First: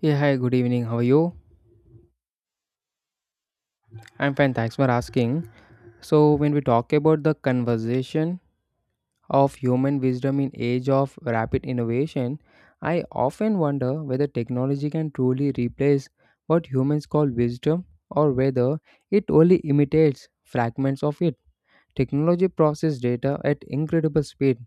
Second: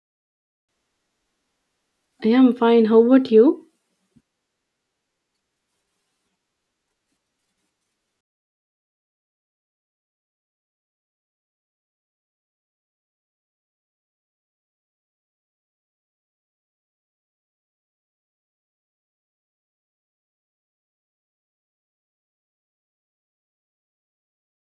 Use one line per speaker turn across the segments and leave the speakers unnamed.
Yeah, hi, good evening. How are you?
I am fine. How about you?
I'm fine, thanks for asking. So, when we talk about the conversation of human wisdom in age of rapid innovation, I often wonder whether technology can truly replace what humans call wisdom or whether it only imitates fragments of it. Technology processes data at incredible speed,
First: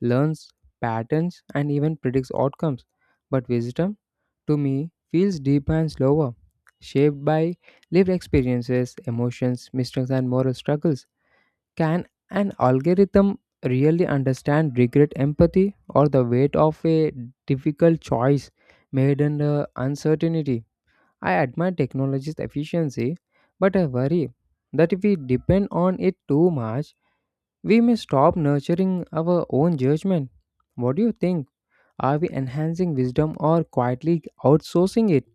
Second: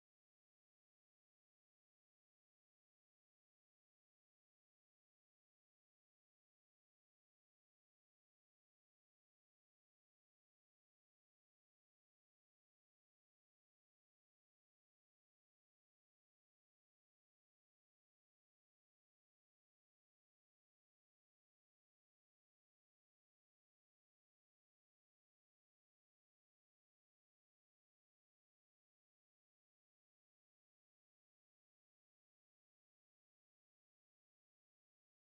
learns patterns and even predicts outcomes, but wisdom to me feels deeper and slower, shaped by lived experiences, emotions, mistakes, and moral struggles. Can an algorithm really understand regret, empathy, or the weight of a difficult choice made under uncertainty? I admire technology's efficiency, but I worry that if we depend on it too much, we may stop nurturing our own judgment. What do you think? Are we enhancing wisdom or quietly outsourcing it?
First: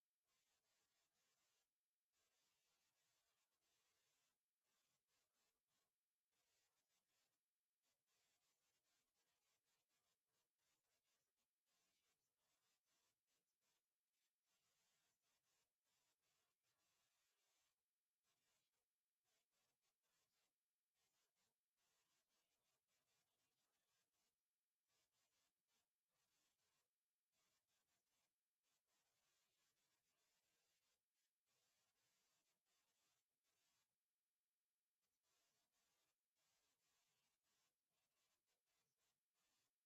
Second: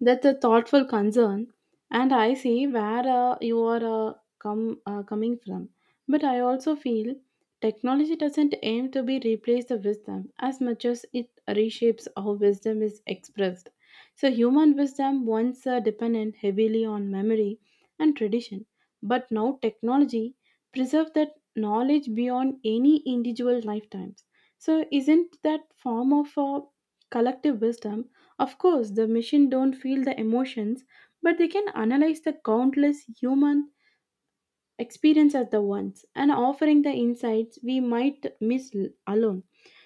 That's a thoughtful concern, and I see where you are uh, come coming from. But I also feel technology doesn't aim to be replaced the wisdom as much as it reshapes how wisdom is expressed. So human wisdom once dependent heavily on memory and tradition, but now technology preserves that knowledge beyond any individual lifetimes. So isn't that form of collective wisdom? Of course, the machine don't feel the emotions, but they can analyze the countless human experience as the ones and offering the insights we might miss alone.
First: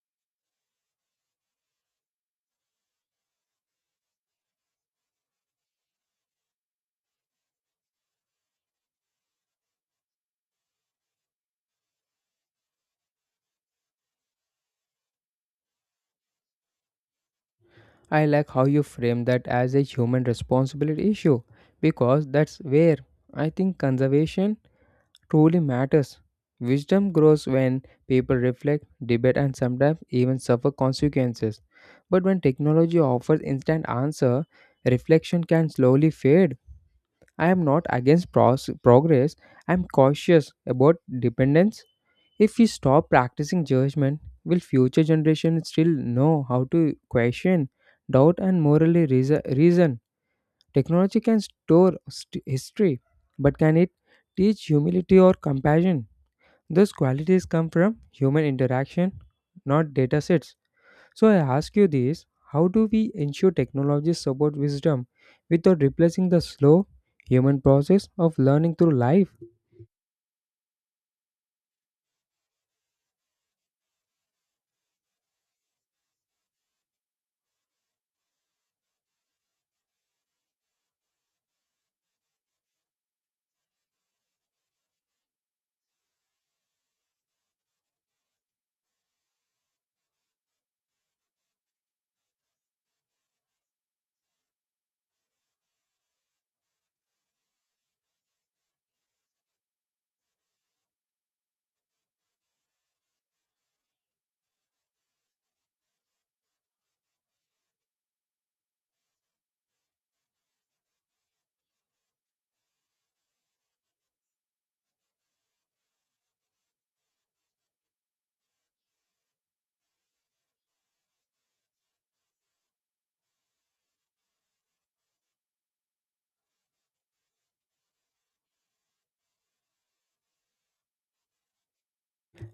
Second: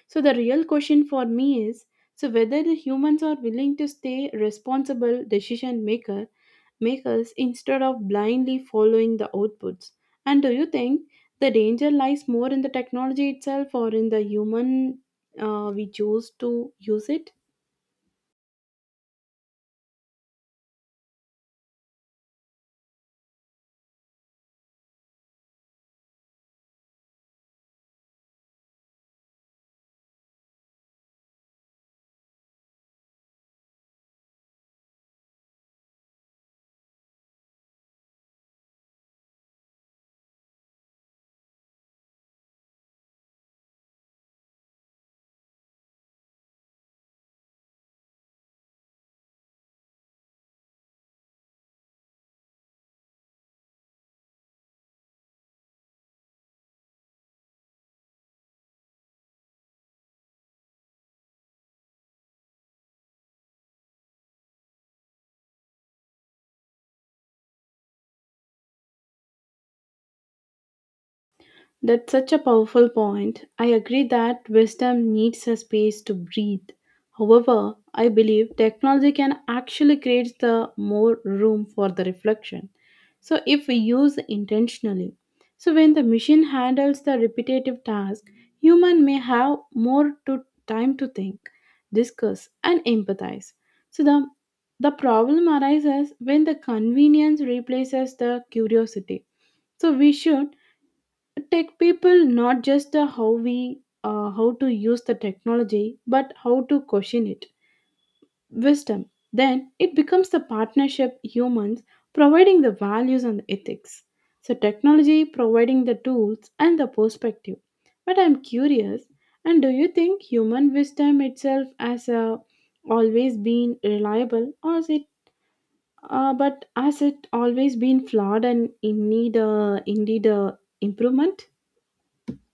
So the real question for me is so whether the humans are willing to stay responsible decision maker makers instead of blindly following the outputs. And do you think the danger lies more in the technology itself or in the human we choose to use it?
I like how you frame that as a human responsibility issue because that's where I think conservation truly matters. Wisdom grows when people reflect, debate, and sometimes even suffer consequences. But when technology offers instant answer, reflection can slowly fade. I am not against progress. I am cautious about dependence if we stop practicing judgment, will future generations still know how to question, doubt, and morally reason? Technology can store history, but can it teach humility or compassion? Those qualities come from human interaction, not data sets. So I ask you this, how do we ensure technologies support wisdom without replacing the slow human process of learning through life?
That's such a powerful point. I agree that wisdom needs a space to breathe. However, I believe technology can actually create the more room for the reflection. So if we use intentionally. So when the machine handles the repetitive task, human may have more to time to think, discuss and empathize. So the problem arises when the convenience replaces the curiosity. So we should tech people not just the how we how to use the technology but how to question it wisdom then it becomes the partnership humans providing the values and the ethics so technology providing the tools and the perspective, but I'm curious and do you think human wisdom itself has always been reliable or is it but has it always been flawed and in need indeed improvement?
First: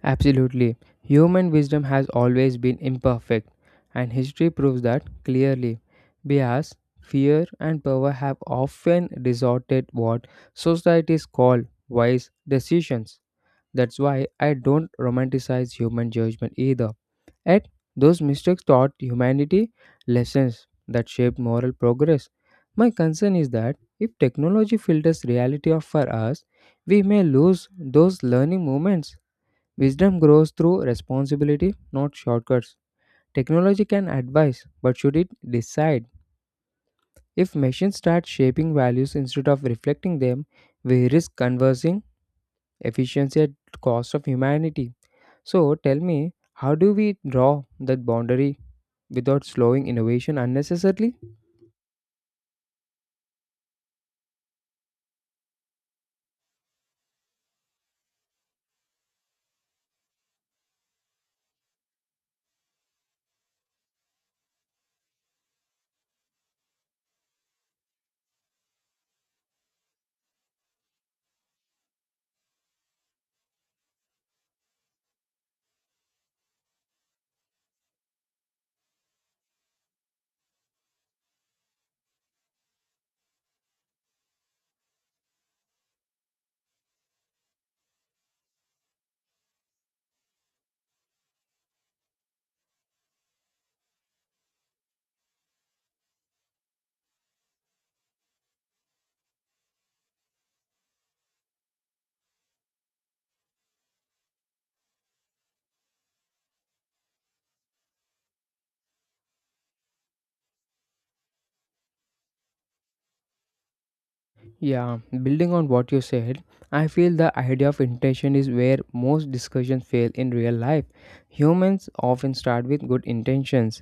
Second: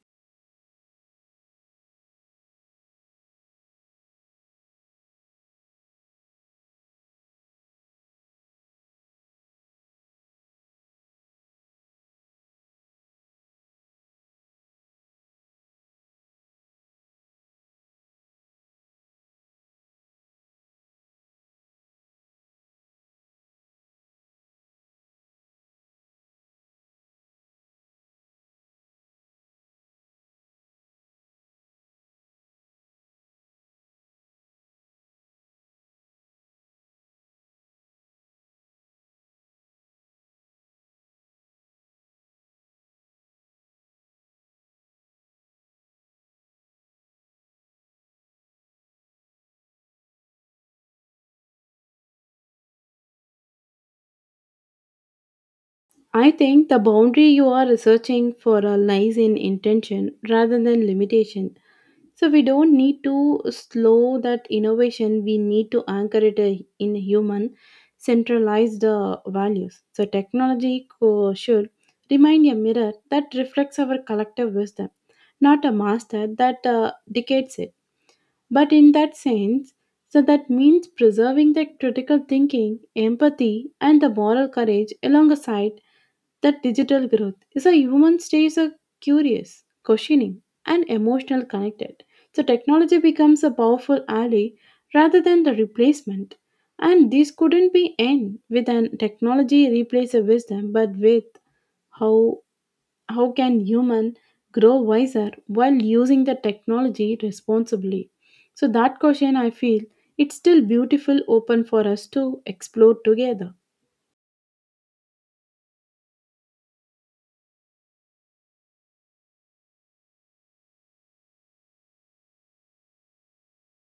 Absolutely. Human wisdom has always been imperfect, and history proves that clearly. Bias, fear, and power have often distorted what societies call wise decisions. That's why I don't romanticize human judgment either. Yet, those mistakes taught humanity lessons that shaped moral progress. My concern is that if technology filters reality off for us, we may lose those learning moments. Wisdom grows through responsibility, not shortcuts. Technology can advise, but should it decide? If machines start shaping values instead of reflecting them, we risk conversing efficiency at cost of humanity. So tell me, how do we draw that boundary without slowing innovation unnecessarily?
I think the boundary you are researching for a lies in intention rather than limitation. So we don't need to slow that innovation. We need to anchor it in human centralized values. So should remind a mirror that reflects our collective wisdom, not a master that dictates it. But in that sense, so that means preserving the critical thinking, empathy, and the moral courage alongside that digital growth is a human stays a curious, questioning, and emotional connected. So technology becomes a powerful ally rather than the replacement. And this couldn't be end with an technology replace a wisdom, but with how how can human grow wiser while using the technology responsibly? So that question I feel it's still beautiful open for us to explore together.
Yeah, building on what you said, I feel the idea of intention is where most discussions fail in real life. Humans often start with good intentions,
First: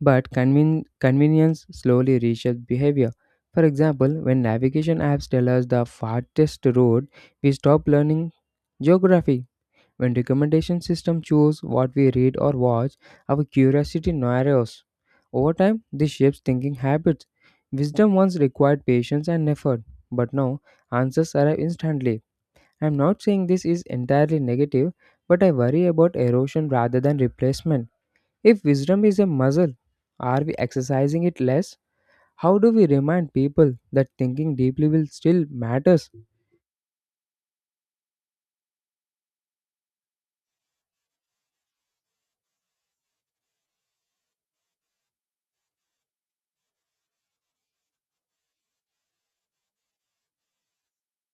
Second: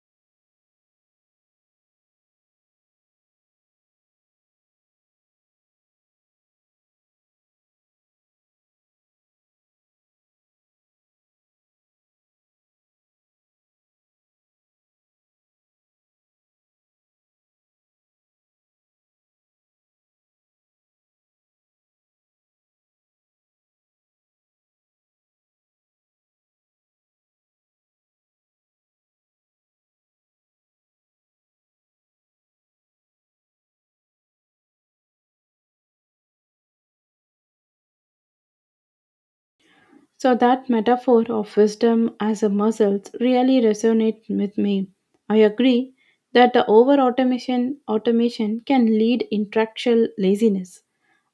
but convenience slowly reshapes behavior. For example, when navigation apps tell us the fastest road, we stop learning geography. When recommendation system choose what we read or watch, our curiosity narrows. Over time, this shapes thinking habits. Wisdom once required patience and effort, but now answers arrive instantly. I'm not saying this is entirely negative, but I worry about erosion rather than replacement. If wisdom is a muscle, are we exercising it less? How do we remind people that thinking deeply will still matters?
So that metaphor of wisdom as a muscle really resonates with me. I agree that the over automation can lead intellectual laziness.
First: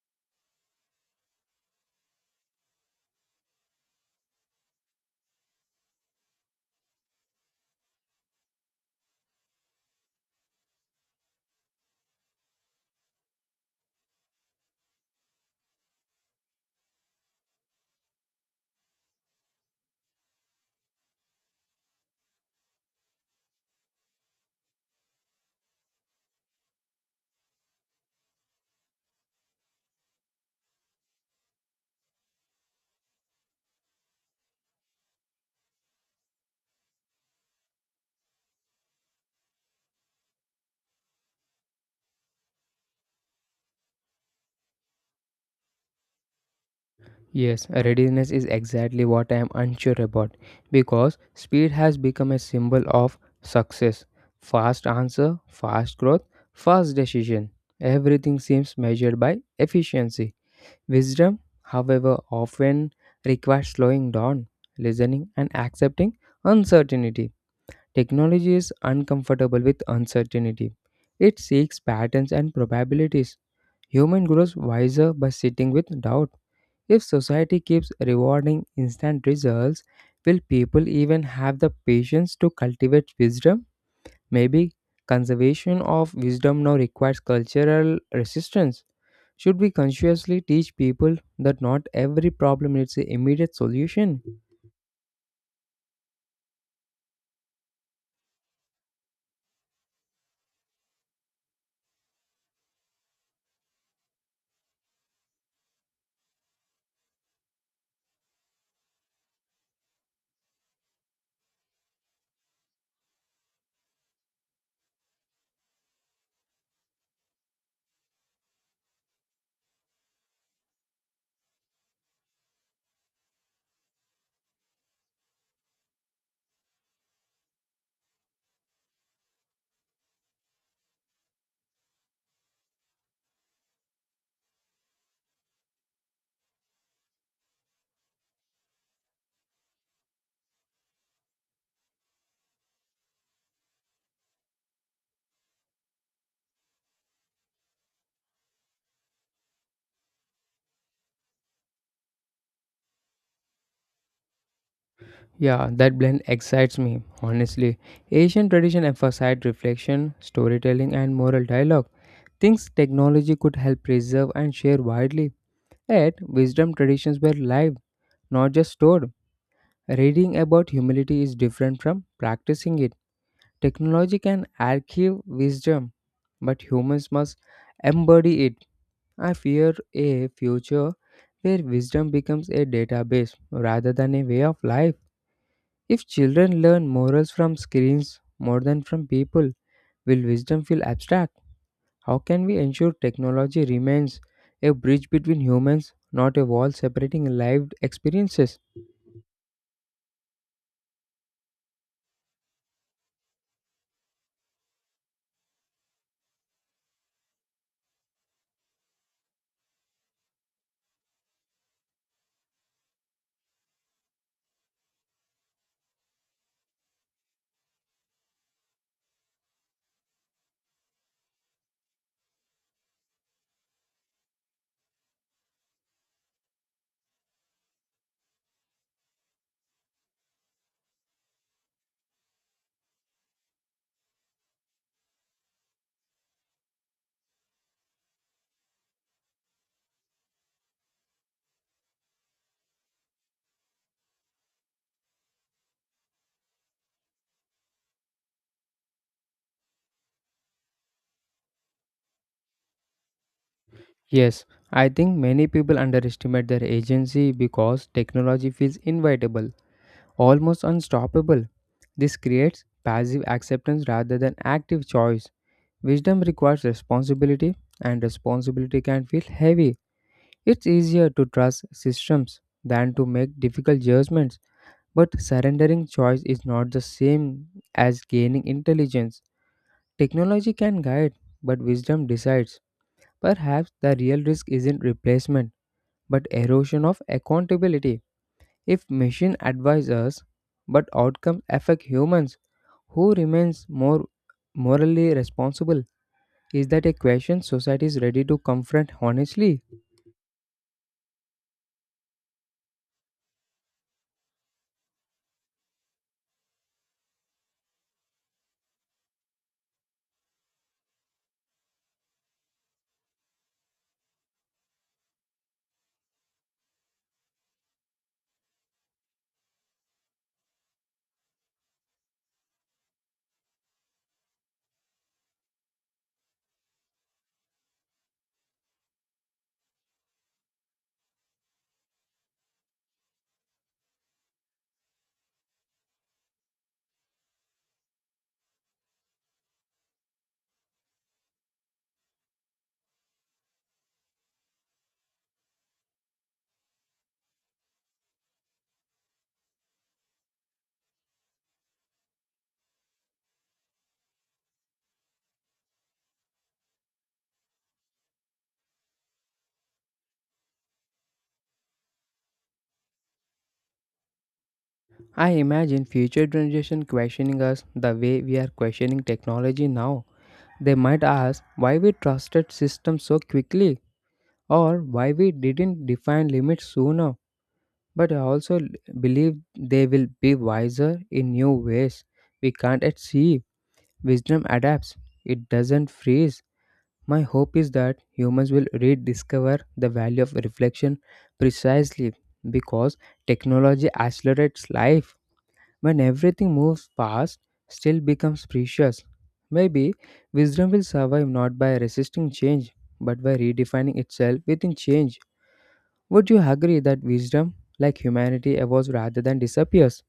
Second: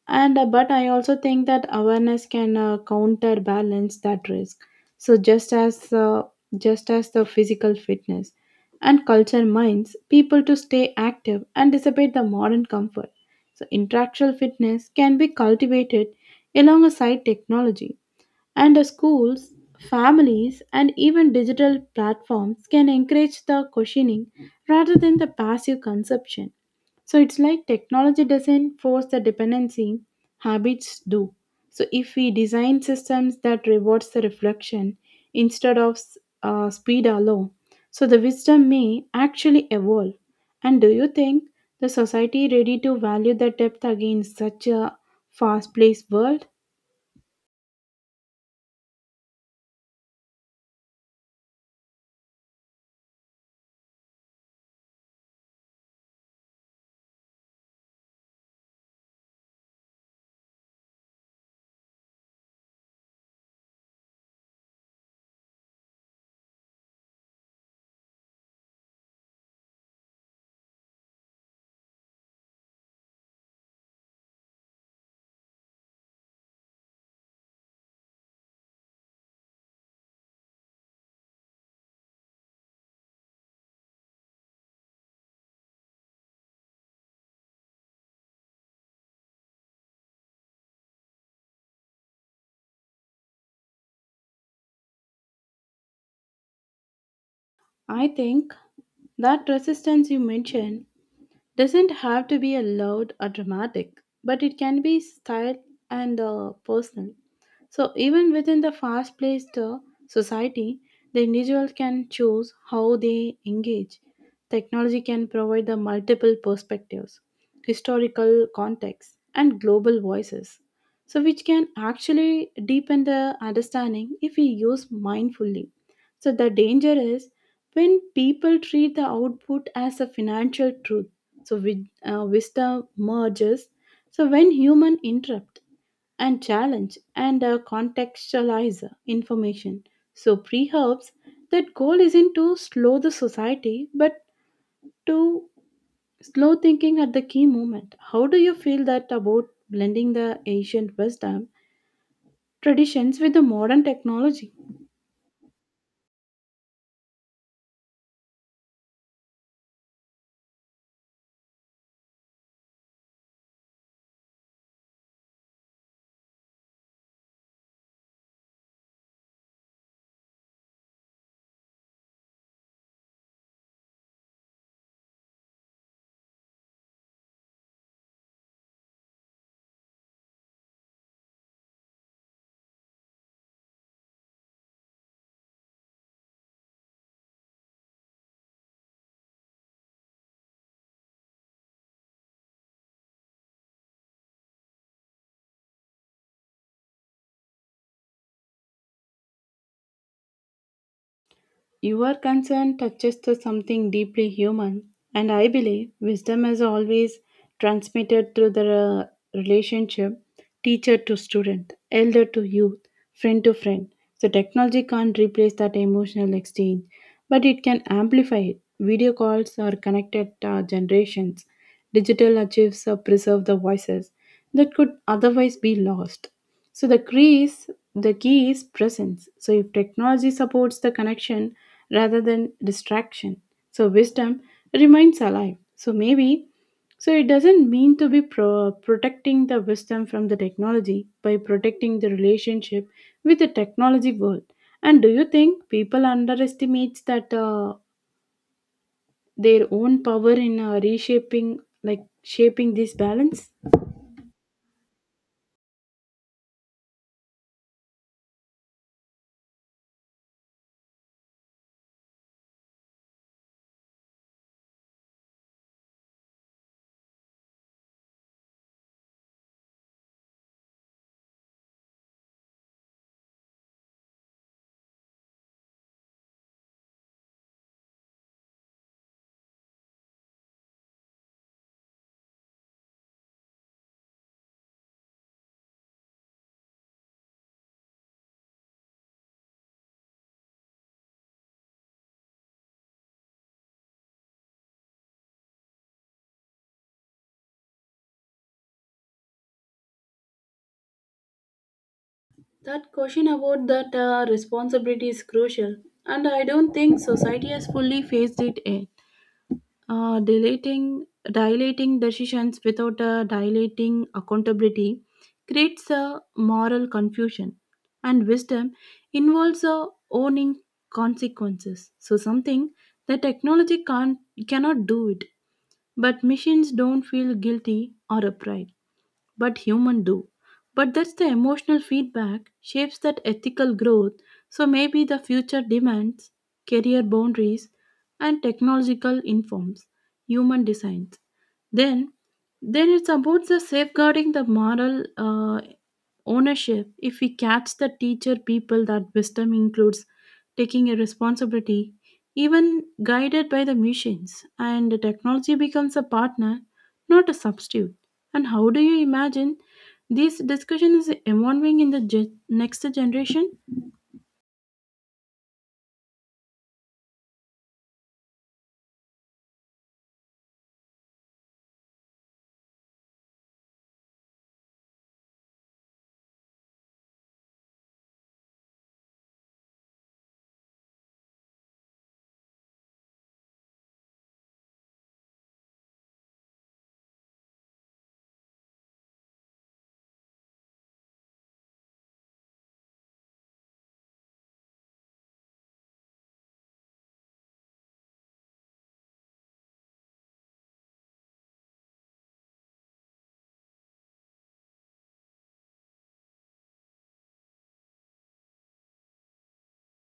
And But I also think that awareness can counterbalance that risk. So just as the physical fitness and culture minds people to stay active and dissipate the modern comfort. So intellectual fitness can be cultivated alongside technology and the schools, families, and even digital platforms can encourage the questioning rather than the passive consumption. So it's like technology doesn't force the dependency, habits do. So if we design systems that rewards the reflection instead of speed alone, so the wisdom may actually evolve. And do you think the society ready to value the depth again in such a fast-paced world?
Yes, readiness is exactly what I am unsure about because speed has become a symbol of success. Fast answer, fast growth, fast decision. Everything seems measured by efficiency. Wisdom, however, often requires slowing down, listening, and accepting uncertainty. Technology is uncomfortable with uncertainty. It seeks patterns and probabilities. Human grows wiser by sitting with doubt. If society keeps rewarding instant results, will people even have the patience to cultivate wisdom? Maybe conservation of wisdom now requires cultural resistance. Should we consciously teach people that not every problem needs an immediate solution?
I think that resistance you mentioned doesn't have to be a loud or dramatic, but it can be style and personal. So, even within the fast paced society, the individual can choose how they engage. Technology can provide the multiple perspectives, historical contexts, and global voices. So, which can actually deepen the understanding if we use mindfully. So, the danger is when people treat the output as a financial truth. So, with, wisdom merges. So, when human interrupt and challenge and contextualize information. So, pre helps that goal isn't to slow the society but to slow thinking at the key moment. How do you feel that about blending the ancient wisdom traditions with the modern technology?
Yeah, that blend excites me, honestly. Asian tradition emphasized reflection, storytelling, and moral dialogue, things technology could help preserve and share widely. Yet, wisdom traditions were live, not just stored. Reading about humility is different from practicing it. Technology can archive wisdom, but humans must embody it. I fear a future where wisdom becomes a database rather than a way of life. If children learn morals from screens more than from people, will wisdom feel abstract? How can we ensure technology remains a bridge between humans, not a wall separating lived experiences?
Your concern touches to something deeply human, and I believe wisdom is always transmitted through the relationship teacher to student, elder to youth, friend to friend. So, technology can't replace that emotional exchange, but it can amplify it. Video calls are connected generations, digital archives preserve the voices that could otherwise be lost. So, the key is presence. So, if technology supports the connection, rather than distraction. So wisdom remains alive. So maybe, so it doesn't mean to be protecting the wisdom from the technology by protecting the relationship with the technology world. And do you think people underestimates that their own power in reshaping, like shaping this balance?
Yes, I think many people underestimate their agency because technology feels inevitable, almost unstoppable. This creates passive acceptance rather than active choice. Wisdom requires responsibility, and responsibility can feel heavy. It's easier to trust systems than to make difficult judgments, but surrendering choice is not the same as gaining intelligence. Technology can guide, but wisdom decides. Perhaps the real risk isn't replacement, but erosion of accountability. If machine advise us, but outcomes affect humans, who remains more morally responsible? Is that a question society is ready to confront honestly?
That question about that responsibility is crucial, and I don't think society has fully faced it yet. uh, dilating dilating decisions without a dilating accountability creates a moral confusion and wisdom involves a owning consequences so something that technology can't cannot do it but machines don't feel guilty or upright but human do. But that's the emotional feedback shapes that ethical growth. So maybe the future demands career boundaries and technological informs human designs. Then, then it's about the safeguarding the moral ownership if we catch the teacher people that wisdom includes taking a responsibility even guided by the machines and the technology becomes a partner not a substitute. And how do you imagine this discussion is evolving in the next generation?
I imagine future generation questioning us the way we are questioning technology now. They might ask why we trusted systems so quickly or why we didn't define limits sooner. But I also believe they will be wiser in new ways. We can't yet see. Wisdom adapts, it doesn't freeze. My hope is that humans will rediscover the value of reflection precisely because technology accelerates life. When everything moves fast, still becomes precious. Maybe wisdom will survive not by resisting change, but by redefining itself within change. Would you agree that wisdom, like humanity, evolves rather than disappears?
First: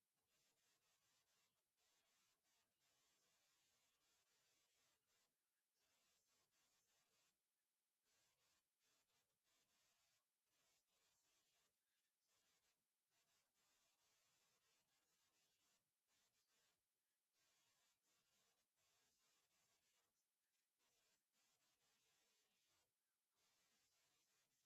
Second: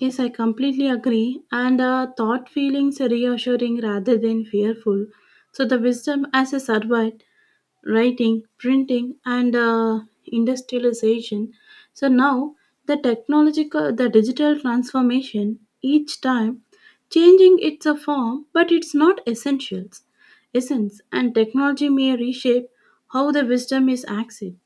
Yes, I completely agree, and thought feelings are reassuring rather than fearful so the wisdom as a survived writing, printing, and industrialization. So now the technological, the digital transformation each time changing its a form, but it's not essence, and technology may reshape how the wisdom is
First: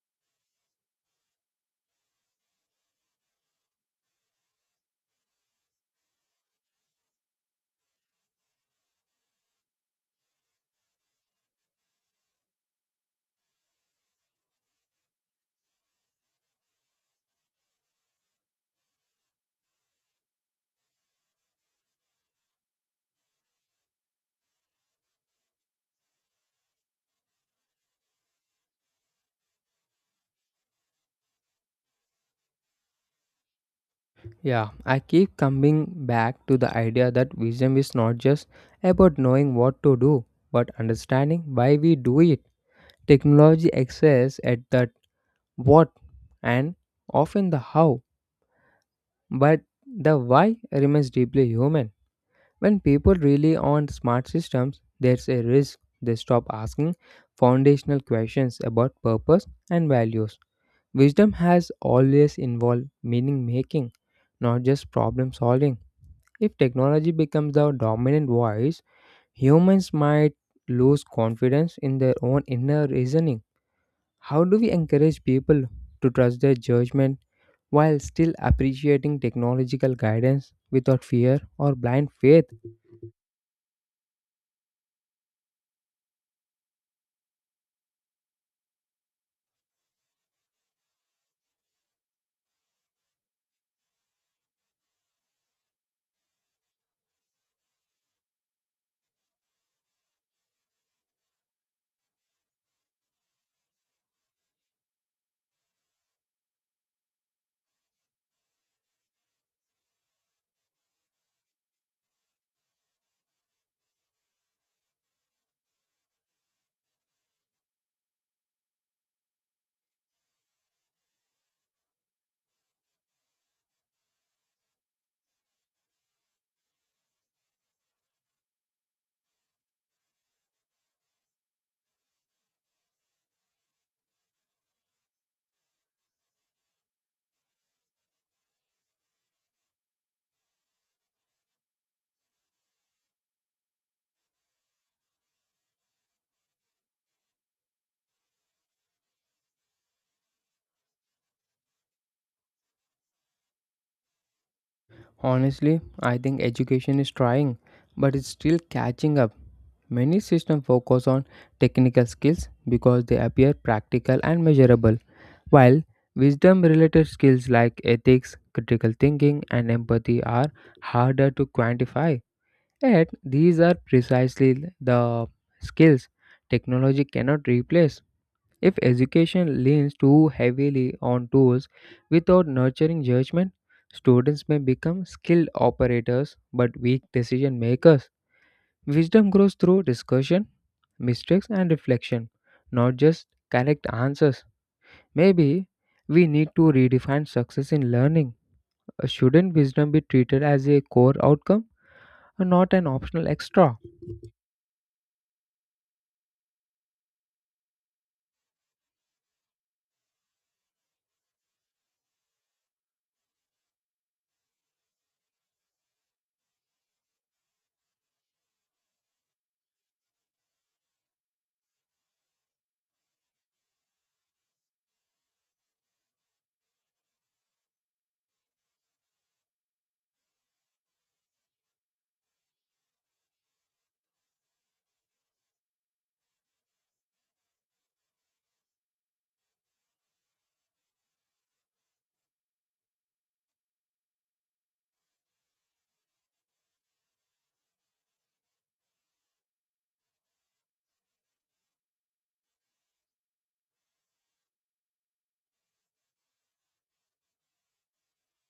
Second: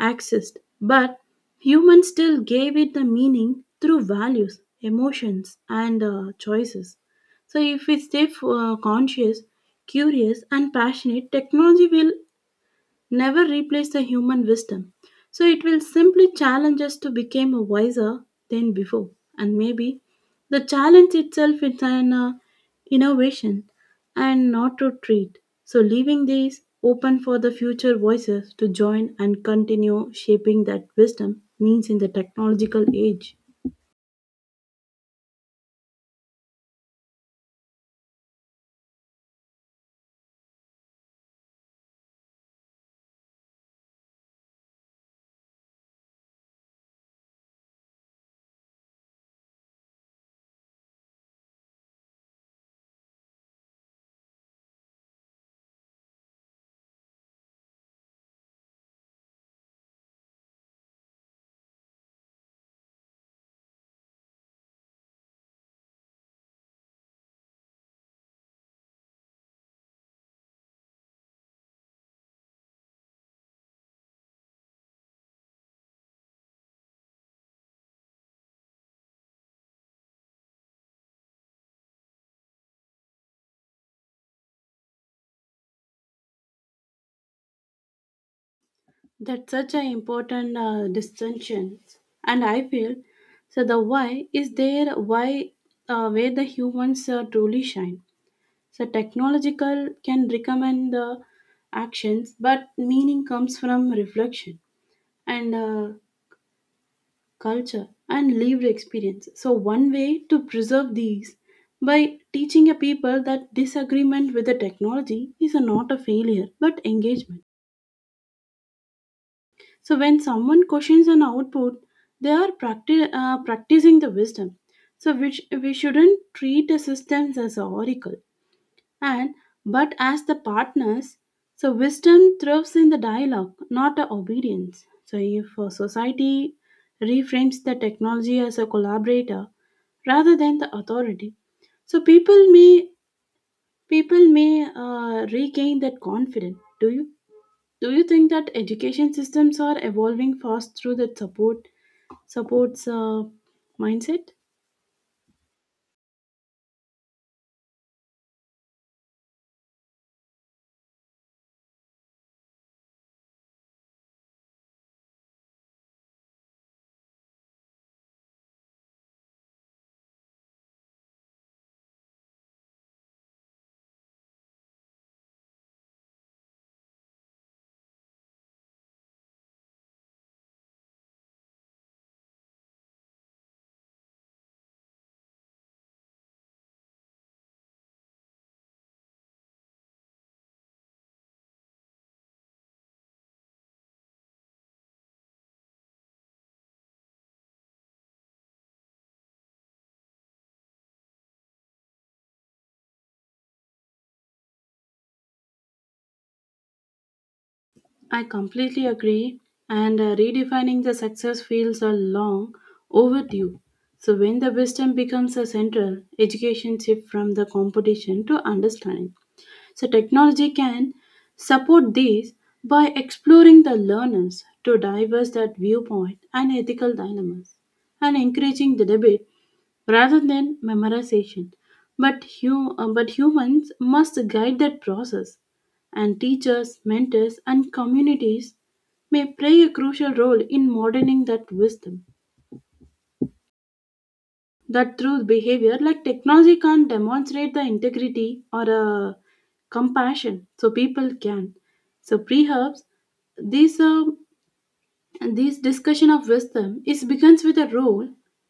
accessed, but humans still gave it the meaning through values, emotions, and choices. So if we stay conscious, curious, and passionate, technology will never replace the human wisdom. So it will simply challenge us to become wiser than before. And maybe the challenge itself is an innovation and not to treat. So leaving these open for the future voices to join and continue shaping that wisdom means in the technological age.
Yeah, I keep coming back to the idea that wisdom is not just about knowing what to do, but understanding why we do it. Technology excels at that what and often the how, but the why remains deeply human. When people rely on smart systems, there's a risk they stop asking foundational questions about purpose and values. Wisdom has always involved meaning making, not just problem solving. If technology becomes our dominant voice, humans might lose confidence in their own inner reasoning. How do we encourage people to trust their judgment while still appreciating technological guidance without fear or blind faith?
That's such an important distinction. And I feel so the why is there why where the humans truly shine. So technological can recommend the actions, but meaning comes from reflection and culture and lived experience. So one way to preserve these by teaching a people that disagreement with the technology is a not a failure but engagement. So when someone questions an output, they are practicing the wisdom. So which we shouldn't treat the systems as oracle and but as the partners so wisdom thrives in the dialogue not a obedience so if a society reframes the technology as a collaborator rather than the authority so people may regain that confidence. Do you think that education systems are evolving fast through that support supports mindset?
Honestly, I think education is trying, but it's still catching up. Many systems focus on technical skills because they appear practical and measurable, while wisdom related skills like ethics, critical thinking, and empathy are harder to quantify. Yet, these are precisely the skills technology cannot replace. If education leans too heavily on tools without nurturing judgment, students may become skilled operators but weak decision makers. Wisdom grows through discussion, mistakes, and reflection, not just correct answers. Maybe we need to redefine success in learning. Shouldn't wisdom be treated as a core outcome and not an optional extra?
I completely agree, and redefining the success fields are long overdue. So, when the wisdom becomes a central, education shift from the competition to understanding. So technology can support these by exploring the learners to diverse that viewpoint and ethical dilemmas and encouraging the debate rather than memorization. But humans must guide that process, and teachers, mentors, and communities may play a crucial role in modeling that wisdom that through behavior like technology can't demonstrate the integrity or compassion so people can so perhaps this uh, this discussion of wisdom is begins with a role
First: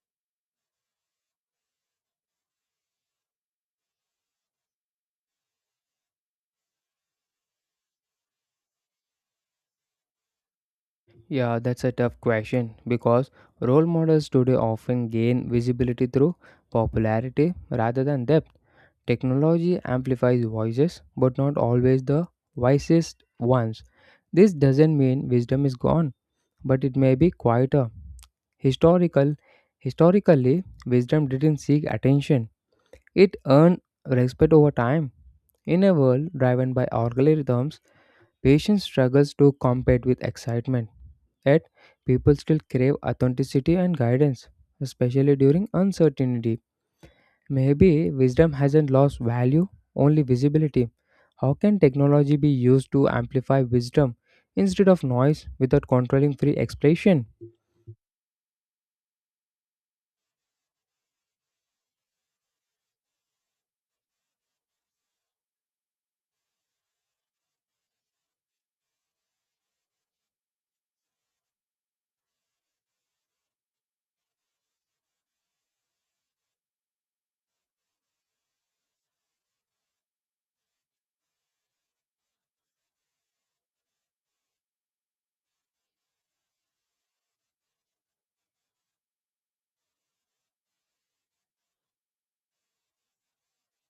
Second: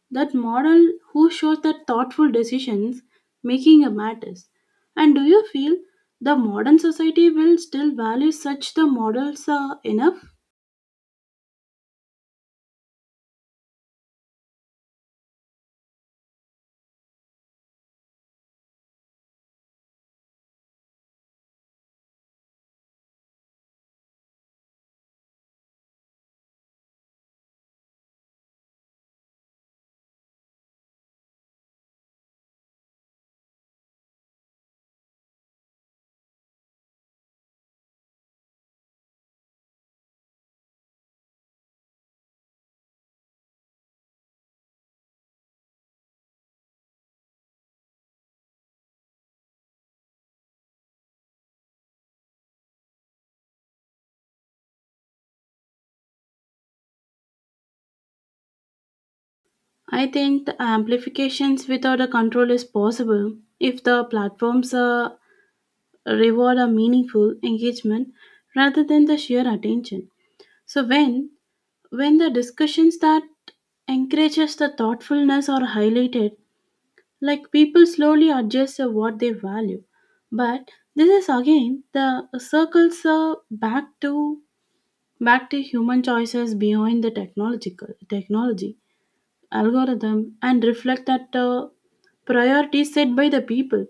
that model who shows that thoughtful decisions making a matters. And do you feel the modern society will still value such the models enough?
Yeah, that's a tough question because role models today often gain visibility through popularity rather than depth. Technology amplifies voices, but not always the wisest ones. This doesn't mean wisdom is gone, but it may be quieter. Historical, historically, wisdom didn't seek attention, it earned respect over time. In a world driven by algorithms, patience struggles to compete with excitement. Yet, people still crave authenticity and guidance, especially during uncertainty. Maybe wisdom hasn't lost value, only visibility. How can technology be used to amplify wisdom instead of noise without controlling free expression?
I think the amplifications without a control is possible if the platforms reward a meaningful engagement rather than the sheer attention. So when the discussions that encourages the thoughtfulness are highlighted, like people slowly adjust to what they value. But this is again the circles back to back to human choices behind the technological technology algorithm and reflect that priority set by the people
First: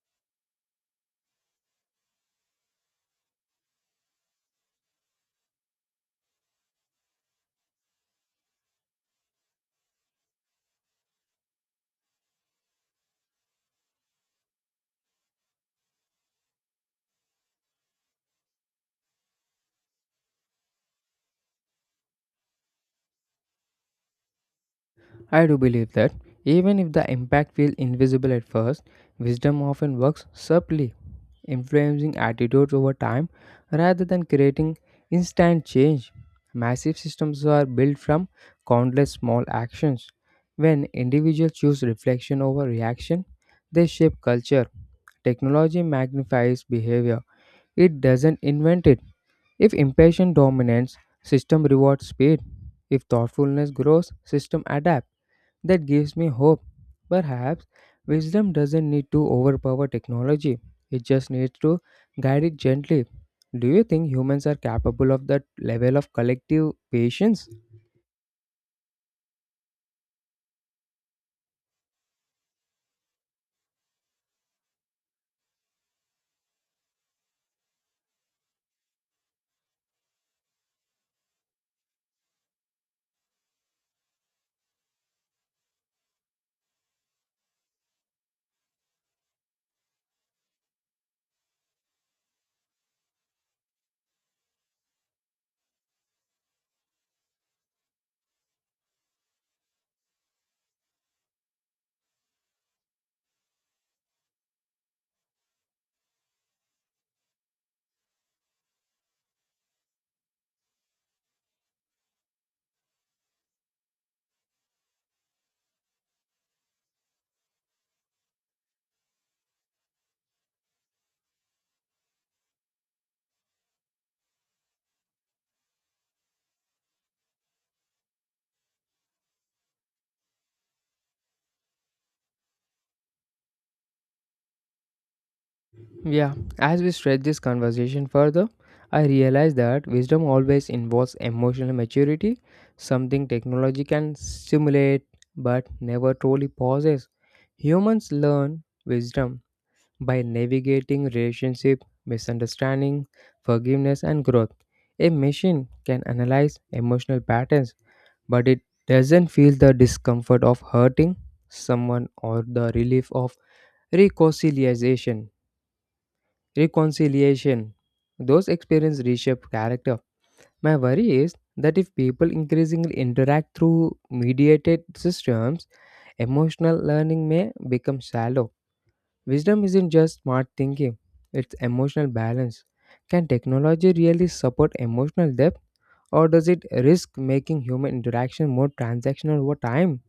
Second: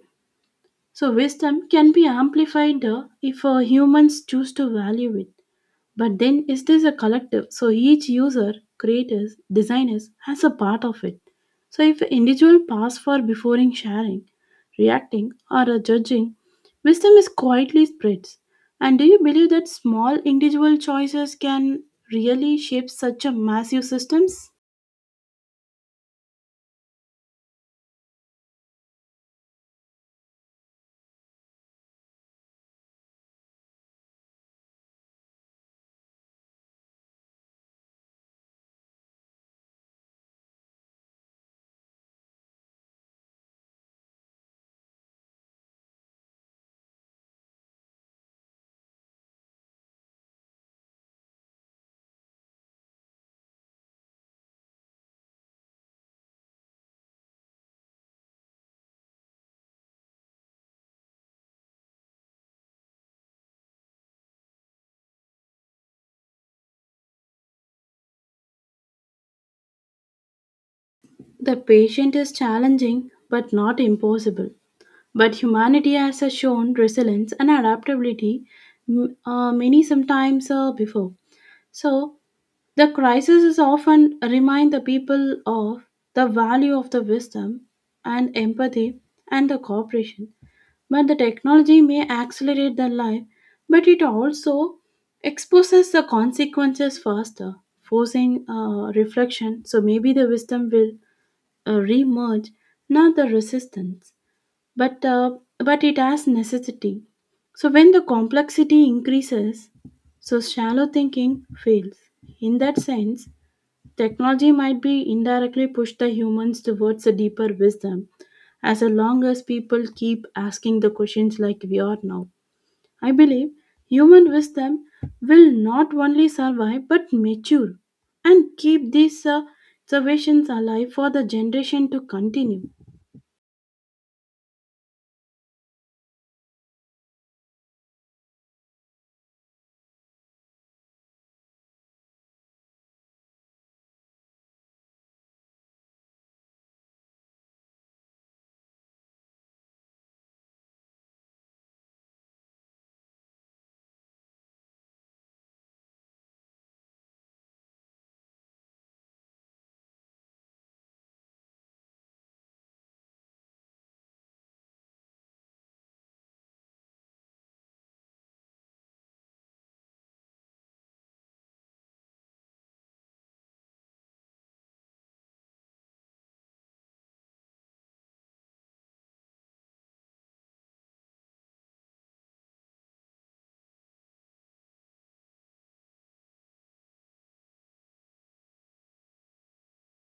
so, wisdom can be amplified if humans choose to value it. But then, is this a collective? So, each user, creators, designers has a part of it. So, if an individual pass for before in sharing, reacting, or judging, wisdom is quietly spreads. And do you believe that small individual choices can really shape such a massive systems?
I do believe that even if the impact feels invisible at first, wisdom often works subtly, influencing attitudes over time rather than creating instant change. Massive systems are built from countless small actions. When individuals choose reflection over reaction, they shape culture. Technology magnifies behavior, it doesn't invent it. If impatience dominates, system rewards speed. If thoughtfulness grows, system adapts. That gives me hope. Perhaps wisdom doesn't need to overpower technology, it just needs to guide it gently. Do you think humans are capable of that level of collective patience?
The patient is challenging but not impossible. But humanity has shown resilience and adaptability many sometimes before. So the crisis is often remind the people of the value of the wisdom and empathy and the cooperation. But the technology may accelerate the life, but it also exposes the consequences faster, forcing reflection. So maybe the wisdom will re-emerge, not the resistance but uh, but it has necessity. So when the complexity increases, so shallow thinking fails. In that sense, technology might be indirectly pushed the humans towards a deeper wisdom as long as people keep asking the questions like we are now. I believe human wisdom will not only survive but mature and keep these observations alive for the generation to continue.
Yeah, as we stretch this conversation further, I realize that wisdom always involves emotional maturity, something technology can simulate but never truly possess. Humans learn wisdom by navigating relationship, misunderstanding, forgiveness, and growth. A machine can analyze emotional patterns, but it doesn't feel the discomfort of hurting someone or the relief of reconciliation. reconciliation. Those experiences reshape character. My worry is that if people increasingly interact through mediated systems, emotional learning may become shallow. Wisdom isn't just smart thinking, it's emotional balance. Can technology really support emotional depth, or does it risk making human interaction more transactional over time?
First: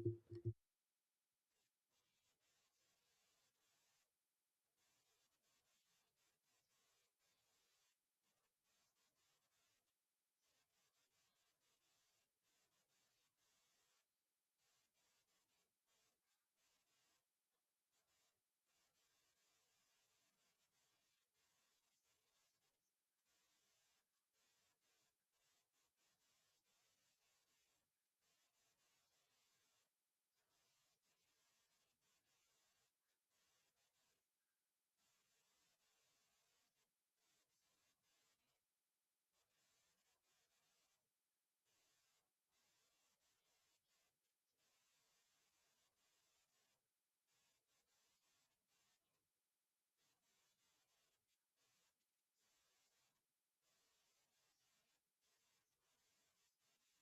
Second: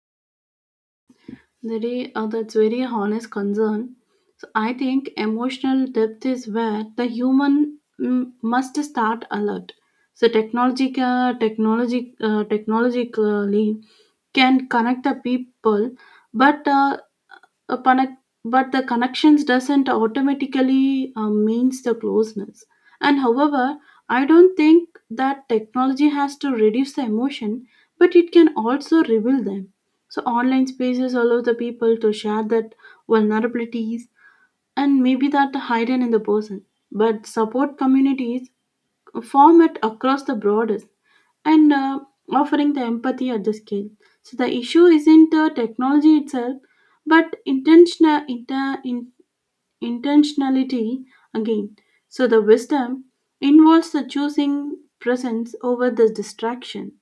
Very. That's very honest concern. So I think emotional depth is where the human must start alert. So technologically can connect the people, but a connect, but the connections doesn't automatically means the closeness. And however, I don't think that technology has to reduce the emotion but it can also reveal them so online spaces allow the people to share that vulnerabilities and maybe that hidden in the person but support communities format across the borders and offering the empathy at the scale. So the issue isn't the technology itself, but intentionality again. So the wisdom involves the choosing presence over the distractions.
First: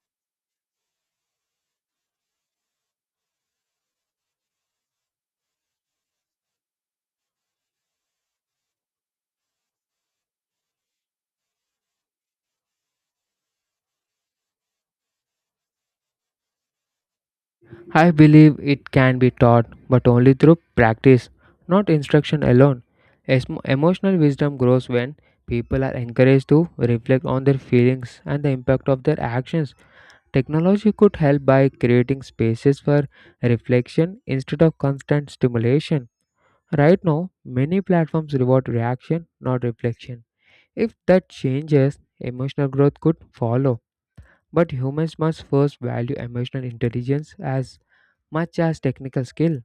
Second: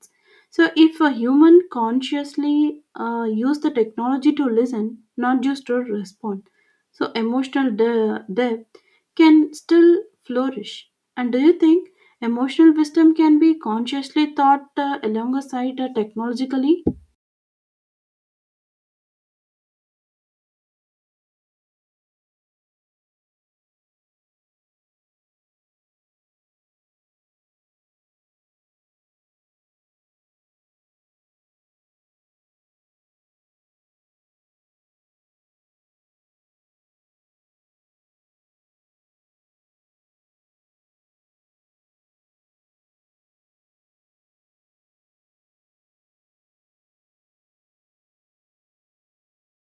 So if a human consciously use the technology to listen, not just to respond, so depth can still flourish? And do you think emotional wisdom can be consciously taught alongside technologically?
I believe it can be taught, but only through practice, not instruction alone. Emotional wisdom grows when people are encouraged to reflect on their feelings and the impact of their actions. Technology could help by creating spaces for reflection instead of constant stimulation. Right now, many platforms reward reaction, not reflection. If that changes, emotional growth could follow. But humans must first value emotional intelligence as much as technical skill.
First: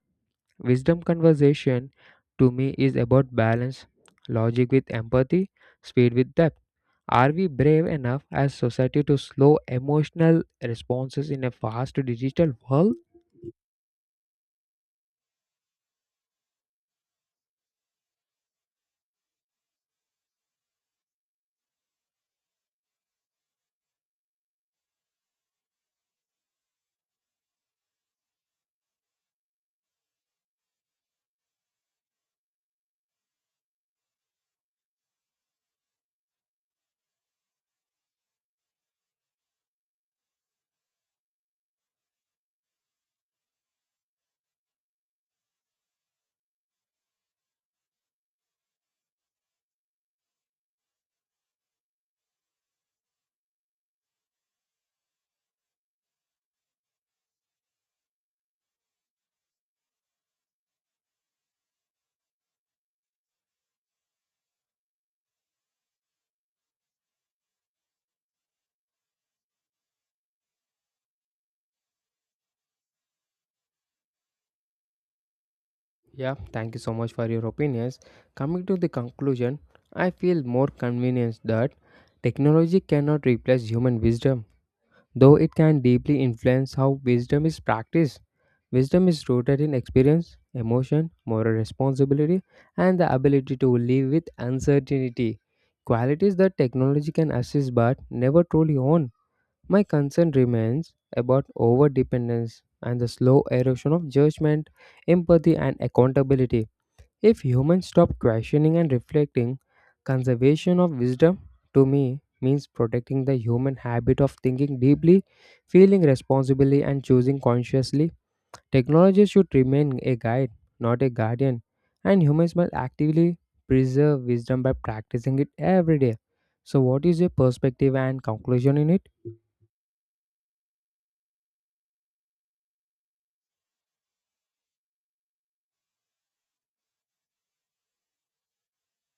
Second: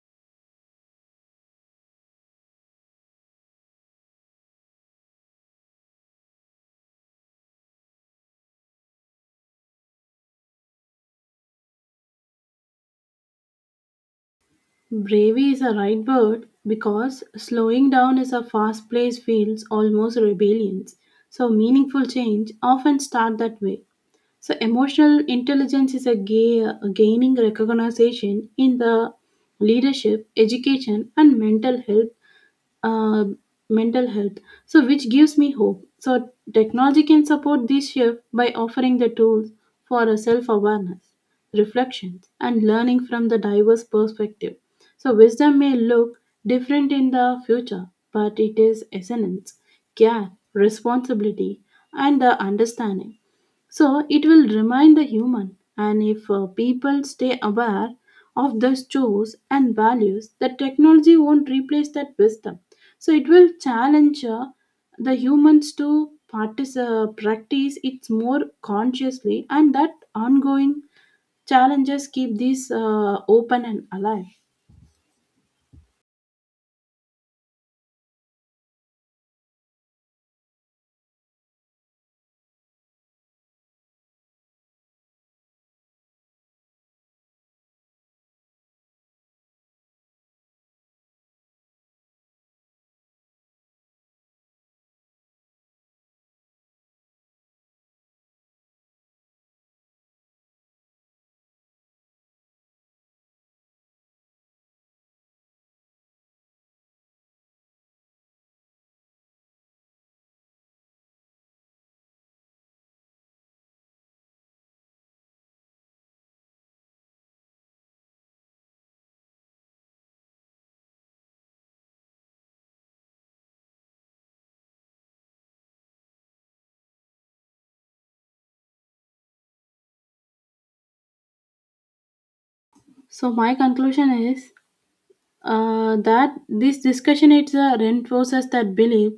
Wisdom conversation to me is about balance, logic with empathy, speed with depth. Are we brave enough as society to slow emotional responses in a fast digital world?
Bravery is a right word because slowing down is a fast place feels almost rebellions. So meaningful change often start that way. So emotional intelligence is a gaining recognition in the leadership, education, and uh, mental health so which gives me hope so technology can support this shift by offering the tools for a self-awareness reflections and learning from the diverse perspective so wisdom may look different in the future but it is essence care responsibility and the understanding so it will remind the human, and if people stay aware of those choice and values, the technology won't replace that wisdom. So it will challenge the humans to practice it more consciously, and that ongoing challenges keep this open and alive.
Yeah, thank you so much for your opinions. Coming to the conclusion, I feel more convinced that technology cannot replace human wisdom, though it can deeply influence how wisdom is practiced. Wisdom is rooted in experience, emotion, moral responsibility, and the ability to live with uncertainty. Qualities that technology can assist but never truly own. My concern remains about over dependence and the slow erosion of judgment, empathy, and accountability. If humans stop questioning and reflecting, conservation of wisdom to me means protecting the human habit of thinking deeply, feeling responsibly, and choosing consciously. Technology should remain a guide, not a guardian, and humans must actively preserve wisdom by practicing it every day. So, what is your perspective and conclusion in it?
So my conclusion is that this discussion it reinforces that belief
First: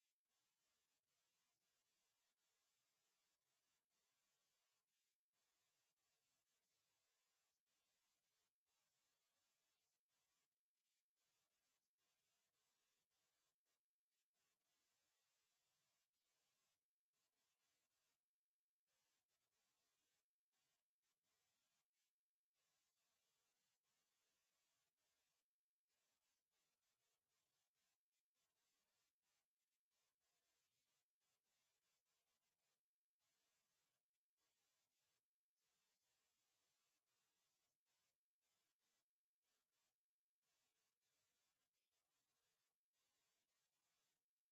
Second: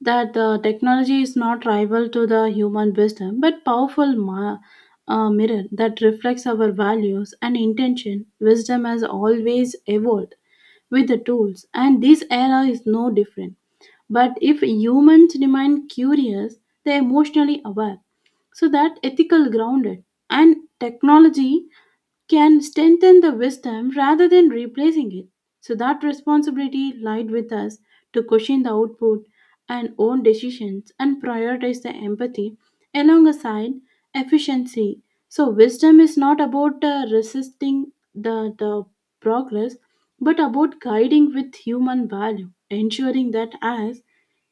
that technology is not rival to the human wisdom but powerful mirror that reflects our values and intention wisdom has always evolved with the tools and this era is no different but if humans remain curious they are emotionally aware so that ethical grounded and technology can strengthen the wisdom rather than replacing it. So that responsibility lied with us to question the output and own decisions and prioritize the empathy alongside efficiency. So wisdom is not about resisting the progress, but about guiding with human value, ensuring that as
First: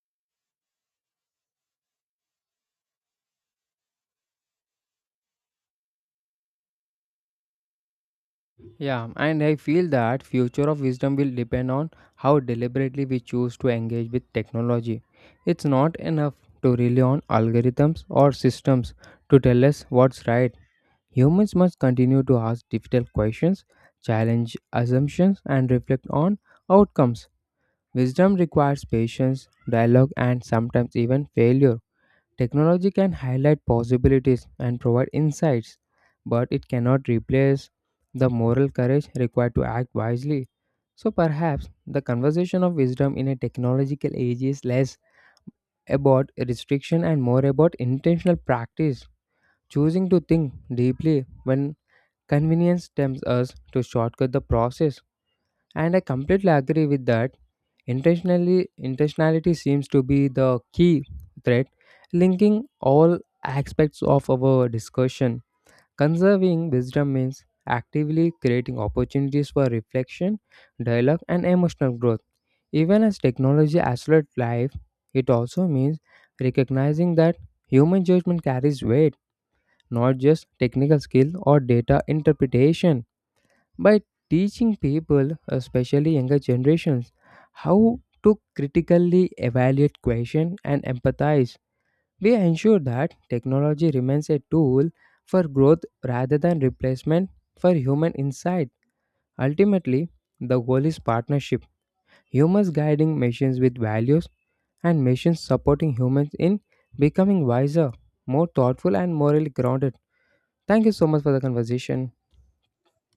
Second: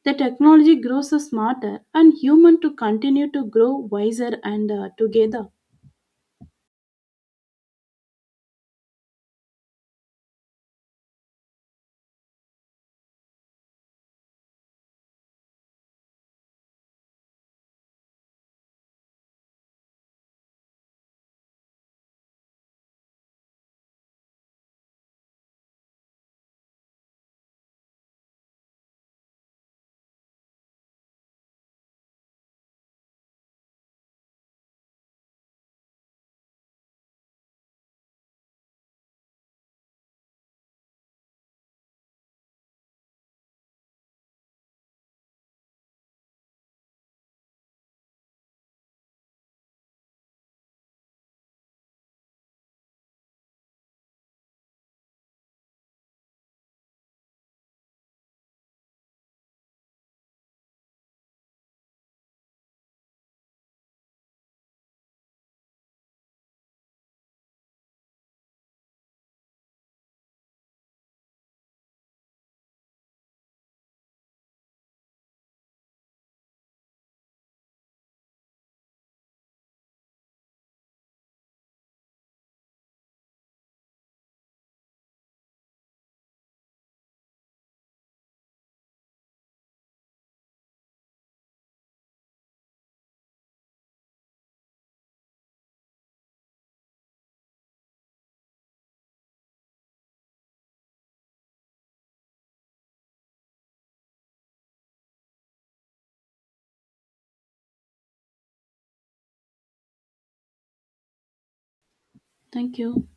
the technology grows smarter and human to continue to grow wiser and together.
Yeah, and I feel that future of wisdom will depend on how deliberately we choose to engage with technology. It's not enough to rely on algorithms or systems to tell us what's right. Humans must continue to ask difficult questions, challenge assumptions, and reflect on outcomes. Wisdom requires patience, dialogue, and sometimes even failure. Technology can highlight possibilities and provide insights, but it cannot replace the moral courage required to act wisely. So perhaps the conversation of wisdom in a technological age is less about restriction and more about intentional practice, choosing to think deeply when convenience tempts us to shortcut the process. And I completely agree with that. Intentionality seems to be the key thread linking all aspects of our discussion. Conserving wisdom means actively creating opportunities for reflection, dialogue, and emotional growth. Even as technology accelerates life, it also means recognizing that human judgment carries weight, not just technical skill or data interpretation by teaching people, especially younger generations, how to critically evaluate question and empathize. We ensure that technology remains a tool for growth rather than replacement for human insight. Ultimately, the goal is partnership, humans guiding machines with values and machines supporting humans in becoming wiser, more thoughtful and morally grounded. Thank you so much for the conversation.
Thank you.